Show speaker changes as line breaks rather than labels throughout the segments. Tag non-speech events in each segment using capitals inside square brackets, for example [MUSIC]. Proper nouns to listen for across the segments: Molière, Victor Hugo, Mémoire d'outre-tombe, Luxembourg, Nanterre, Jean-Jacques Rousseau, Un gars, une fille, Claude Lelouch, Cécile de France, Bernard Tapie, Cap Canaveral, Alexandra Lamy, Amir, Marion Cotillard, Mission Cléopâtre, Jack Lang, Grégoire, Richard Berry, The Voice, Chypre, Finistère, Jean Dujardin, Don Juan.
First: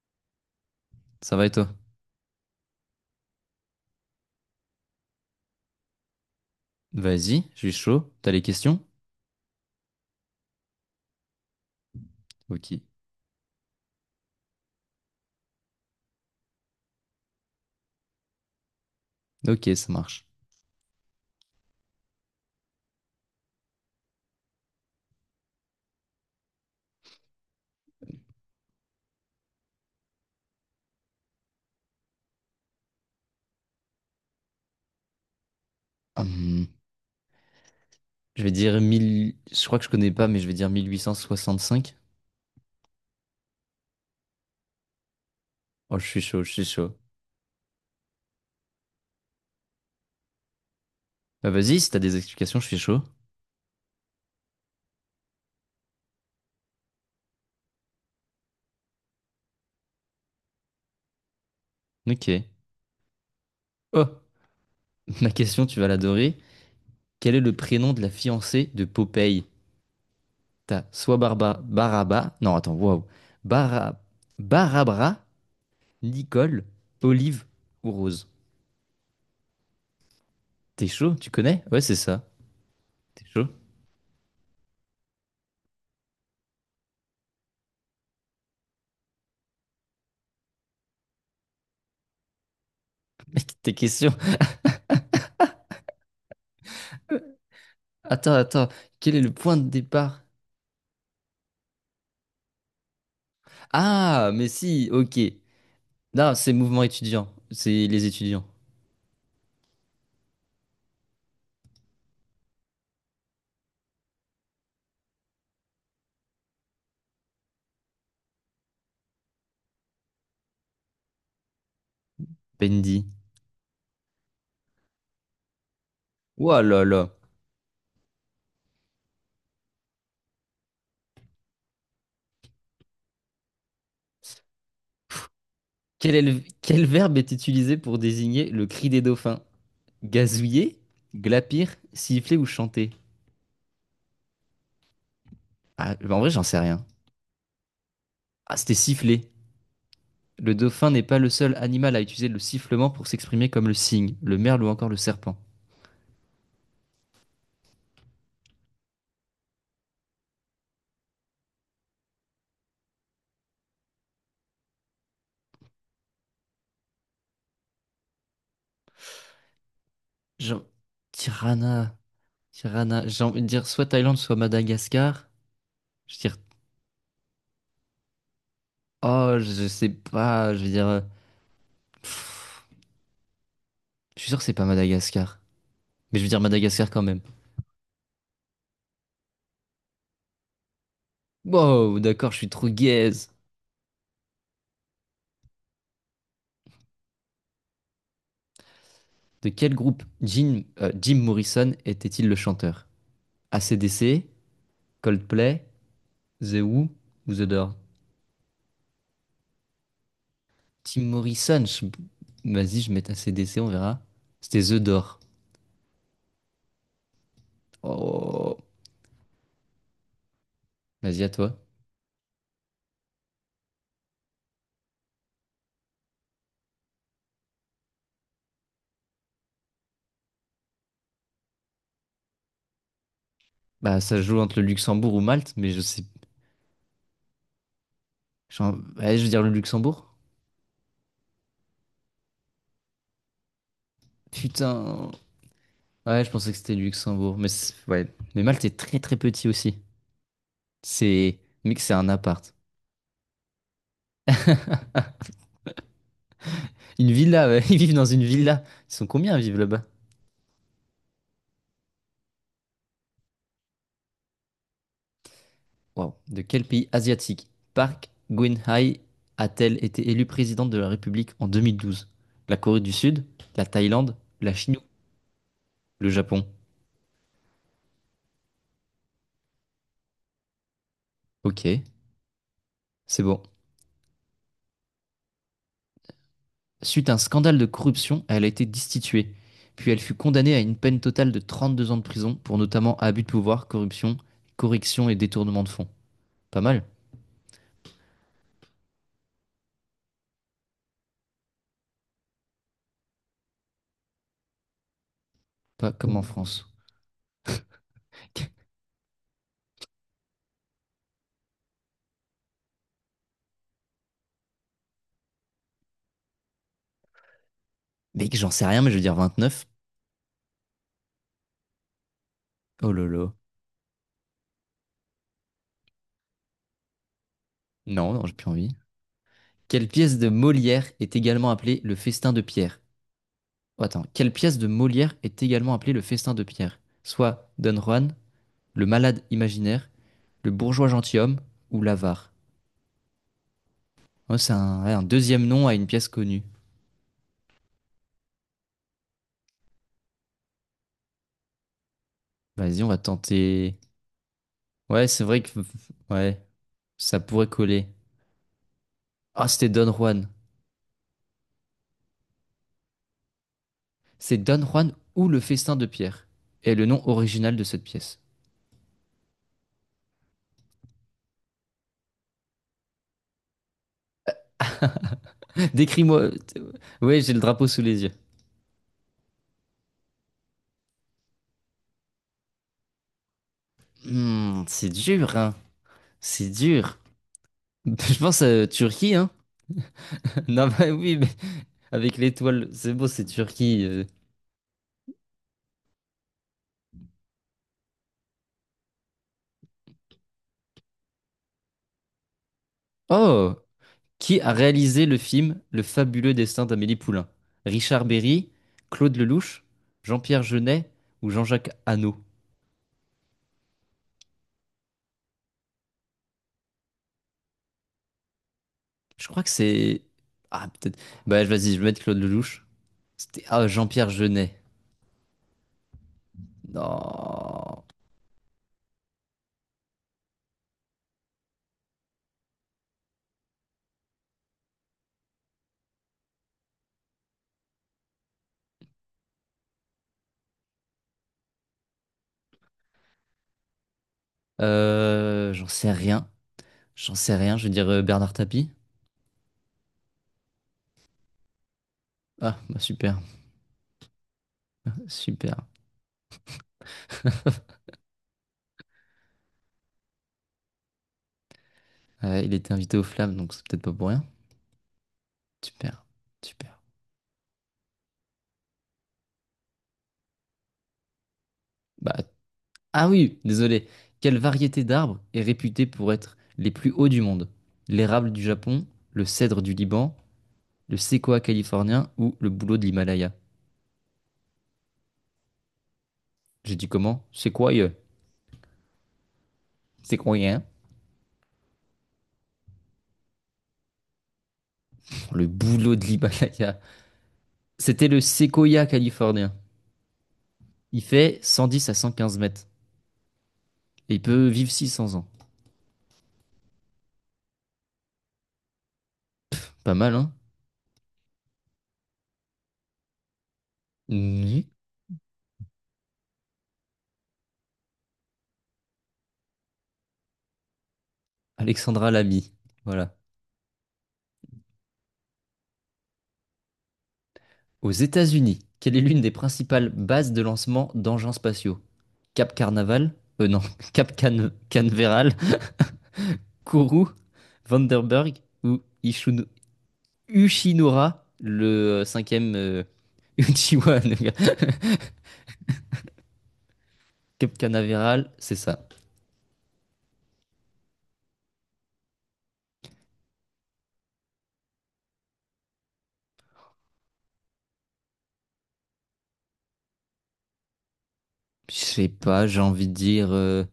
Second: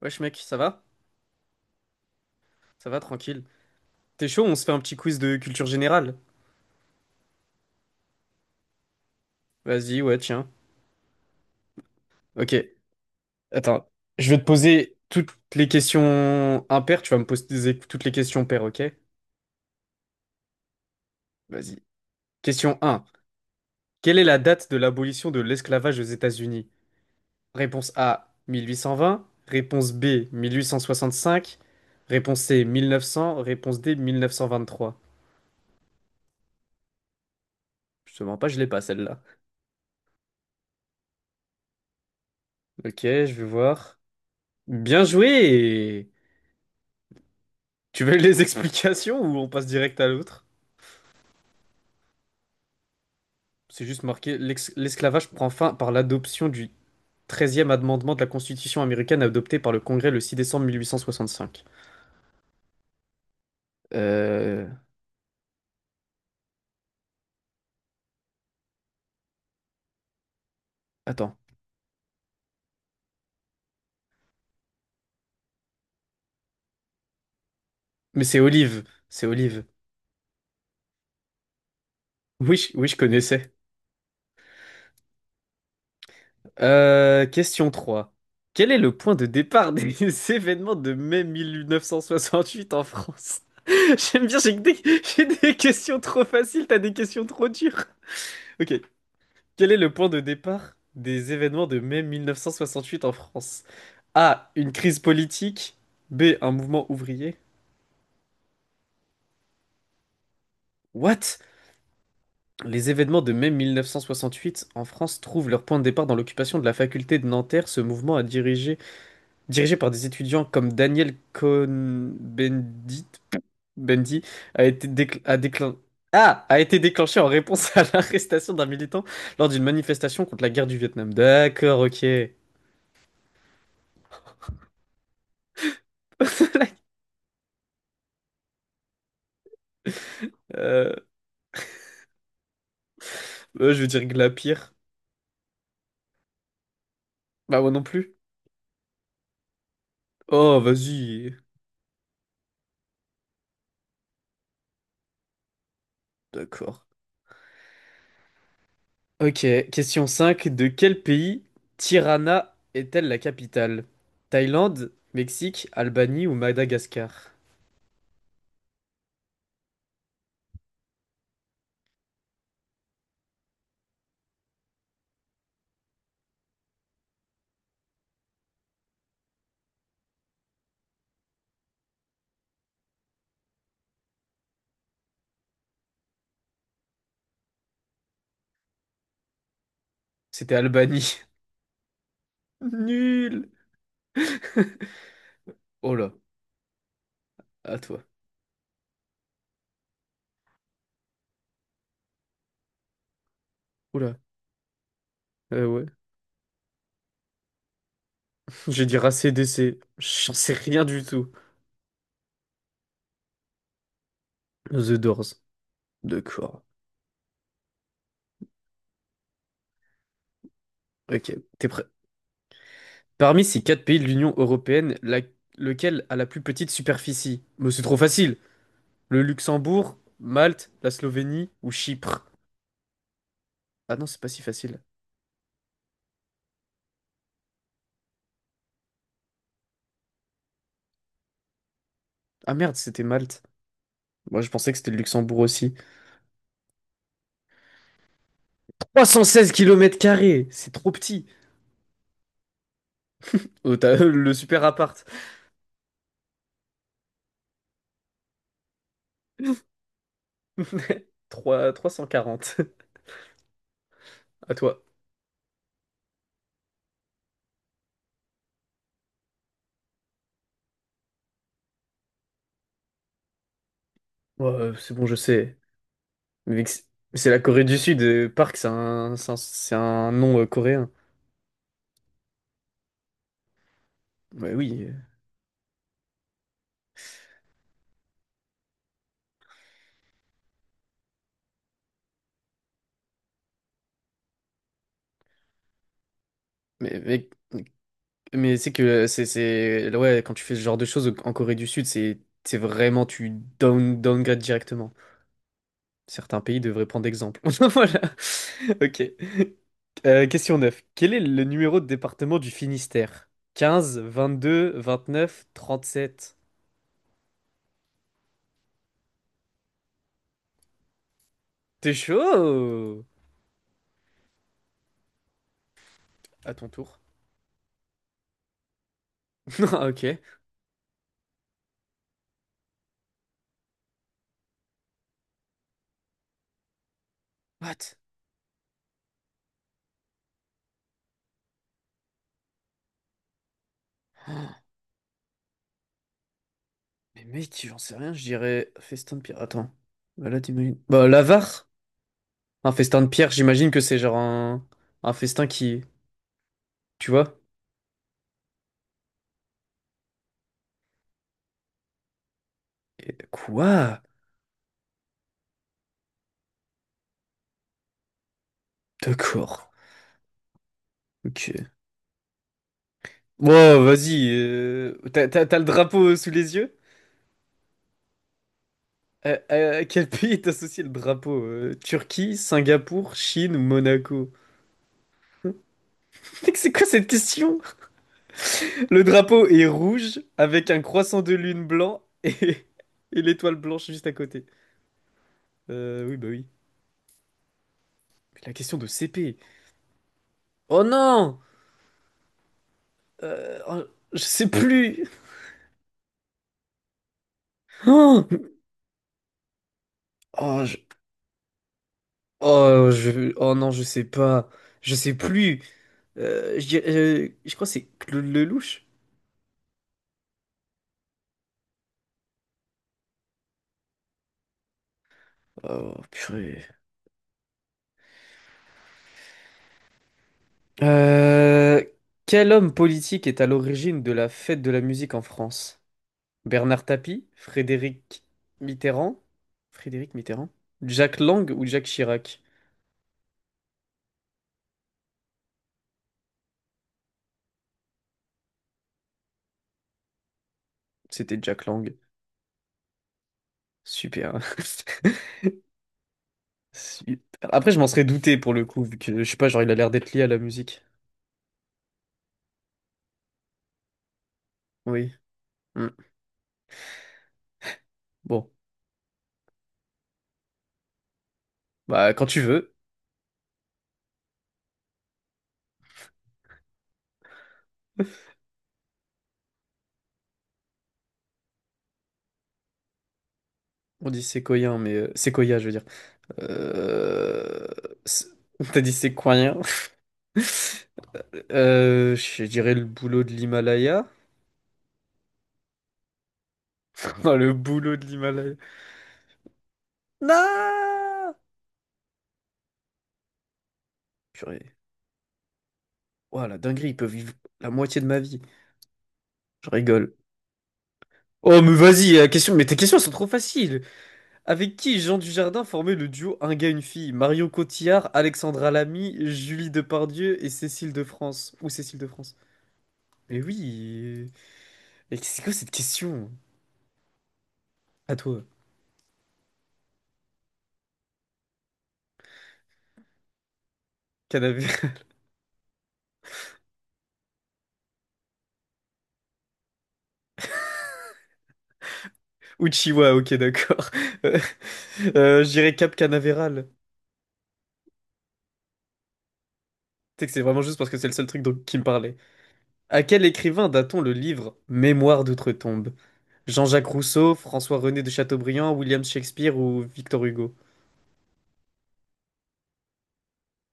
Wesh mec, ça va?
Ça va et toi?
Ça va, tranquille. T'es chaud, on se fait un petit quiz de culture générale?
Vas-y, je suis chaud. T'as les questions?
Vas-y, ouais, tiens. Ok,
Ok.
attends. Je vais te poser toutes les questions impaires, tu vas me poser toutes les questions paires, ok?
Ok, ça marche.
Vas-y. Question un. Quelle est la date de l'abolition de l'esclavage aux États-Unis? Réponse A, 1820. Réponse B, 1865. Réponse C, 1900. Réponse D, 1923.
Hum,
Je te mens
je
pas,
vais
je l'ai
dire
pas celle-là.
1000. Je crois que je connais pas, mais je vais dire 1865.
Ok, je vais voir. Bien
Oh, je
joué!
suis chaud, je suis chaud.
Tu veux les explications ou on passe direct à l'autre?
Bah vas-y, si t'as des explications, je suis chaud.
C'est juste marqué l'esclavage prend fin par l'adoption du treizième amendement de la Constitution américaine adopté par le Congrès le 6 décembre 1865.
Ok. Oh,
Euh...
[LAUGHS] ma question, tu vas l'adorer. Quel est le prénom de la fiancée de Popeye? T'as soit
Attends.
Non, attends, waouh. Bara... Barabra, Nicole, Olive ou
Mais
Rose.
c'est Olive. C'est Olive.
T'es chaud, tu connais? Ouais, c'est ça.
Oui, oui, je
T'es chaud?
connaissais. Question 3. Quel est le point de départ des [LAUGHS] événements de mai 1968 en
[LAUGHS]
France?
Mec, tes
[LAUGHS]
questions...
J'aime bien, j'ai des questions trop faciles, t'as des questions trop dures.
Attends,
Ok.
quel est le point de
Quel est le point de
départ?
départ des événements de mai 1968 en France?
Ah, mais
A. Une
si,
crise
ok.
politique. B.
Non,
Un
c'est mouvement
mouvement
étudiant.
ouvrier.
C'est les étudiants.
What? Les événements de mai 1968 en France trouvent leur point de départ dans l'occupation de la faculté de Nanterre. Ce mouvement dirigé par des étudiants comme Daniel
Bendy.
Cohn-Bendit, Bendy, a été décl- a déclin- a
Ouah
été
là là.
déclenché en réponse à l'arrestation d'un militant lors d'une manifestation contre la guerre du Vietnam. D'accord, ok.
Quel
[LAUGHS]
verbe est utilisé pour désigner le cri des dauphins? Gazouiller,
Euh,
glapir, siffler ou chanter?
Je veux dire Glapir.
Ah, bah en vrai, j'en sais rien.
Bah moi non plus.
Ah, c'était siffler. Le
Oh,
dauphin n'est pas le
vas-y.
seul animal à utiliser le sifflement pour s'exprimer comme le cygne, le merle ou encore le serpent.
D'accord. Ok, question 5. De quel pays Tirana est-elle la capitale? Thaïlande, Mexique, Albanie ou Madagascar?
Jean... Tirana. Tirana. J'ai envie de dire soit Thaïlande, soit Madagascar. Je dis, oh, je sais pas, je veux dire, pff, je suis sûr que c'est pas Madagascar. Mais je veux dire Madagascar quand même.
C'était Albanie.
Wow, d'accord, je suis trop
[LAUGHS]
gaze.
Nul. Oh là, à toi.
De quel groupe Jim Morrison était-il le chanteur?
Oula.
AC/DC, Coldplay,
Ouais.
The Who ou The Door?
[LAUGHS] Je vais dire ACDC. J'en sais rien
Jim
du tout.
Morrison, je- Vas-y, je mets AC/DC, on verra. C'était The
The
Door.
Doors. D'accord.
Oh, vas-y, à
Ok,
toi.
t'es prêt. Parmi ces quatre pays de l'Union européenne, lequel a la plus petite superficie? Mais c'est trop facile. Le Luxembourg, Malte, la Slovénie ou Chypre? Ah
Bah,
non,
ça
c'est
se
pas
joue
si
entre le
facile.
Luxembourg ou Malte, mais je sais. Genre, ouais, je veux dire le Luxembourg.
Ah merde, c'était Malte. Moi, je pensais que c'était le
Putain.
Luxembourg aussi.
Ouais, je pensais que c'était le Luxembourg, ouais. Mais Malte est très très
316
petit aussi.
km carrés, c'est trop petit.
C'est, mec, c'est un appart.
Oh, t'as [LAUGHS] le super
[LAUGHS]
appart.
Une villa, ouais. Ils vivent dans une villa. Ils sont combien à vivre là-bas?
[LAUGHS] 3, 340. À toi.
Waouh. De quel pays asiatique Park Geun-hye a-t-elle été élue présidente de la République en 2012? La Corée du Sud, la Thaïlande,
Ouais,
la Chine ou
c'est bon, je sais.
le Japon.
Mais c'est la Corée du Sud. Park, c'est un nom coréen.
Ok, c'est bon.
Ouais, oui.
Suite à un scandale de corruption, elle a été destituée. Puis elle fut condamnée à une peine totale de 32 ans de prison pour notamment abus de pouvoir, corruption, correction et détournement de fonds. Pas mal?
Mais, mais, mais c'est que ouais, quand tu fais ce genre de choses en Corée du Sud, c'est vraiment, tu downgrade directement.
Pas comme en
Certains pays
France.
devraient prendre exemple. [LAUGHS] Voilà.
[LAUGHS]
Ok. Question 9. Quel est le numéro de département du Finistère? 15, 22, 29, 37.
Mec, j'en sais rien, mais je veux dire 29.
T'es
Oh
chaud?
lolo.
À ton tour.
Non, non, j'ai plus envie.
[LAUGHS]
Quelle
Ah, ok.
pièce de Molière est également appelée le festin de Pierre? Oh, attends, quelle pièce de Molière est également appelée le festin de Pierre? Soit Don
What?
Juan, le malade imaginaire, le bourgeois gentilhomme ou l'avare. Oh, c'est un, ouais, un deuxième nom à une pièce connue.
Mais mec, j'en sais rien, je dirais festin de pierre. Attends. Bah là, t'imagines. Bah, l'avare. Un
Vas-y, on va
festin de pierre, j'imagine
tenter.
que c'est genre
Ouais,
un
c'est vrai
festin
que
qui.
ouais,
Tu
ça
vois?
pourrait coller. Ah, c'était Don Juan.
Quoi?
C'est Don Juan ou le festin de Pierre. Et le nom original de cette pièce.
D'accord. Ok. Bon, vas-y. T'as le
[LAUGHS]
drapeau
Décris-moi.
sous les yeux?
Ouais, j'ai le drapeau sous les yeux.
À quel pays est associé le drapeau? Turquie, Singapour, Chine ou Monaco?
Hmm, c'est dur,
[LAUGHS]
hein. C'est
Mec, c'est quoi
dur.
cette question?
[LAUGHS] Je pense à
Le
Turquie, hein.
drapeau est rouge
[LAUGHS] Non,
avec un
bah oui,
croissant
mais
de lune blanc
avec
et,
l'étoile, c'est beau,
[LAUGHS] et
c'est
l'étoile
Turquie.
blanche
euh.
juste à côté. Oui, bah oui. Mais la question de CP. Oh non!
Oh!
Oh, je
Qui
sais
a réalisé
plus.
le film Le fabuleux destin d'Amélie Poulain?
[LAUGHS]
Richard
Oh,
Berry, Claude Lelouch, Jean-Pierre
oh,
Jeunet ou Jean-Jacques Hano?
oh non, je sais pas. Je sais plus. Je crois que c'est Claude Lelouch.
Je crois que c'est... Ah, peut-être... Bah, vas-y, je vais mettre Claude Lelouch. C'était... Ah, Jean-Pierre Jeunet.
Oh purée.
Non.
Euh, Quel homme politique est à l'origine de la fête de la musique en France? Bernard Tapie, Mitterrand, Frédéric Mitterrand, Jack Lang ou Jacques Chirac?
J'en sais rien. J'en sais rien, je vais dire Bernard Tapie.
C'était Jack Lang.
Ah, bah super,
Super. [LAUGHS]
super.
Super. Après, je m'en serais douté pour le coup, vu que je sais pas, genre il a l'air d'être lié à la musique.
Il était invité aux Flammes, donc c'est peut-être pas pour rien.
Oui. Hmm.
Super, super.
Bon, bah
Bah,
quand tu veux.
Ah oui, désolé. Quelle variété d'arbres est réputée pour être les plus hauts du monde? L'érable du Japon, le cèdre du Liban, le séquoia californien ou le bouleau de l'Himalaya?
On dit séquoien, mais séquoia, je veux dire.
J'ai dit comment?
Euh...
Séquoia.
c'est- T'as dit séquoien? [LAUGHS]
Séquoia, hein.
Je dirais le boulot de l'Himalaya.
Le bouleau de l'Himalaya.
[LAUGHS] Comment le boulot de
C'était le
l'Himalaya?
séquoia californien. Il
Non!
fait 110 à 115 mètres. Et il peut vivre
Purée.
600 ans.
Ouah, la dinguerie, ils peuvent vivre la moitié de ma vie. Je
Pas mal,
rigole.
hein?
Oh, mais vas-y, la question... mais tes questions elles sont trop faciles.
Mhm.
Avec qui Jean Dujardin formait le duo Un gars, une fille? Marion Cotillard, Alexandra Lamy, Julie Depardieu et Cécile de France. Ou Cécile de
Alexandra
France.
Lamy. Voilà.
Mais oui. Mais c'est quoi cette question?
Aux
À toi.
États-Unis, quelle est l'une des principales bases de lancement d'engins spatiaux? Cap Carnaval, non, [LAUGHS] Cap Can
Canavé... [LAUGHS]
Canaveral, Kourou, Vandenberg ou Uchinura, le cinquième
Uchiwa, ok,
[LAUGHS]
d'accord.
Uchiwa. Le
[LAUGHS]
gars.
Je dirais Cap Canaveral.
[LAUGHS] Cap Canaveral, c'est ça.
Sais que c'est vraiment juste parce que c'est le seul truc qui me parlait. À quel écrivain date-t-on le livre Mémoire d'outre-tombe? Jean-Jacques Rousseau, François-René de Chateaubriand, William Shakespeare ou Victor Hugo?
Je sais pas, j'ai envie de dire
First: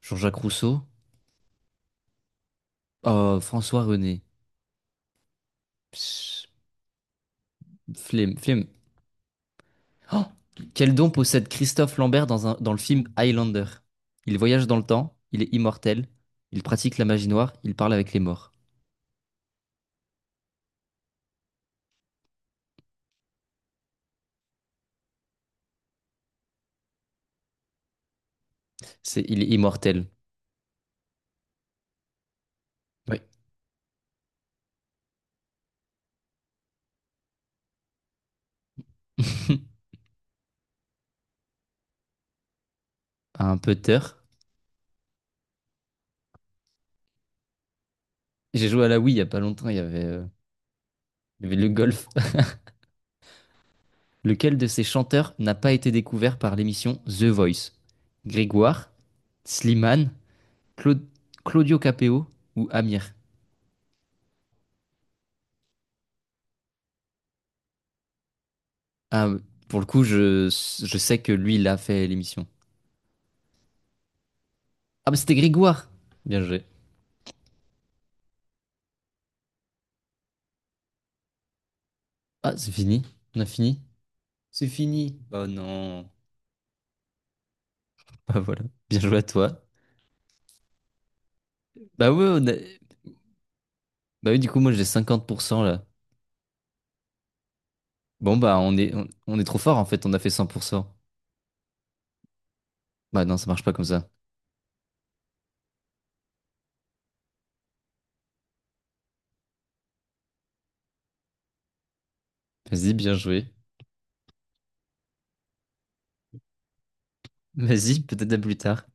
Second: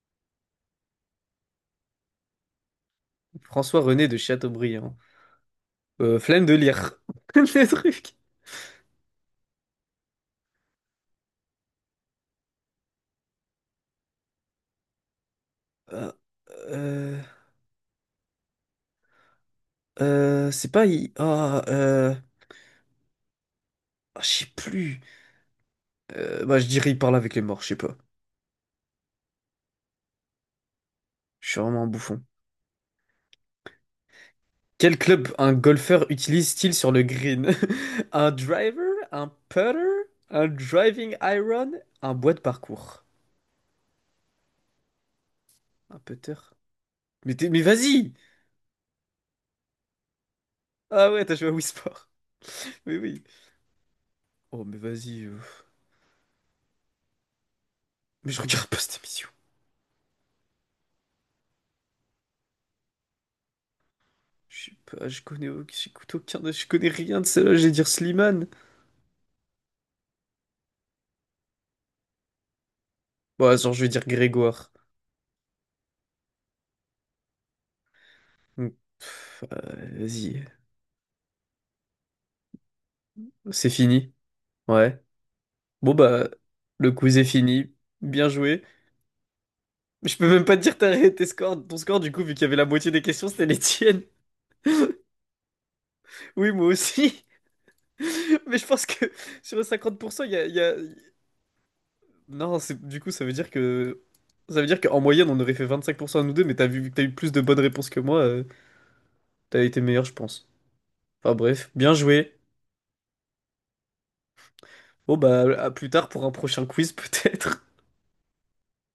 Jean-Jacques Rousseau. Oh, François
François-René de
René.
Chateaubriand.
Pss,
Flemme de lire. [LAUGHS] Des trucs.
flemme, flemme. Oh, quel don possède Christophe Lambert dans le film Highlander? Il voyage dans le temps, il est immortel,
Euh,
il pratique la
euh,
magie noire, il parle avec les morts.
c'est pas... ah, je sais plus. Bah, je dirais il parle avec les morts, je sais pas.
C'est, il est immortel.
Je suis vraiment un bouffon.
Oui.
Quel club un golfeur utilise-t-il sur le green? [LAUGHS] Un driver? Un
[LAUGHS]
putter? Un driving iron? Un bois de parcours?
Un putter.
Un putter? Mais, mais vas-y!
J'ai joué à la Wii il y a pas longtemps,
Ah ouais, t'as
il y
joué à
avait
Wii
le golf.
Sport. [LAUGHS] Oui, oui.
[LAUGHS] Lequel
Oh,
de
mais
ces
vas-y.
chanteurs n'a pas été découvert par l'émission The Voice?
Mais je regarde pas
Grégoire,
cette émission.
Slimane, Clau- Claudio Capeo ou Amir?
Je sais pas, j'écoute aucun, je connais rien de celle-là, je vais dire Slimane.
Ah, pour le coup, je sais que lui, il a fait l'émission.
Bon, attends, je vais dire Grégoire.
Ah, mais c'était Grégoire! Bien joué.
Hmm. Vas-y,
Ah, c'est fini. On a
c'est
fini.
fini.
C'est
Ouais.
fini. Oh
Bon,
non. [LAUGHS]
bah, le quiz est fini. Bien
Bah voilà.
joué.
Bien joué à toi.
Mais je peux même pas te dire tes scores, ton score
Bah
du coup,
ouais,
vu qu'il y
on a-
avait la moitié des questions, c'était les tiennes. [LAUGHS]
Bah oui, du coup, moi j'ai 50% là.
Oui, moi aussi. [LAUGHS]
Bon
Mais
bah
je
on
pense
est
que
on est
sur
trop
les
fort en fait, on a
50%,
fait cent pour cent.
non, du coup,
Bah
ça veut
non, ça
dire
marche pas comme
que...
ça.
Ça veut dire qu'en moyenne, on aurait fait 25% à nous deux, mais t'as vu, vu que t'as eu plus de bonnes réponses que moi, t'as été meilleur, je pense. Enfin bref, bien joué.
Vas-y, bien joué.
Bon bah, à plus tard pour un prochain quiz [LAUGHS] peut-être.
Vas-y, peut-être à plus tard.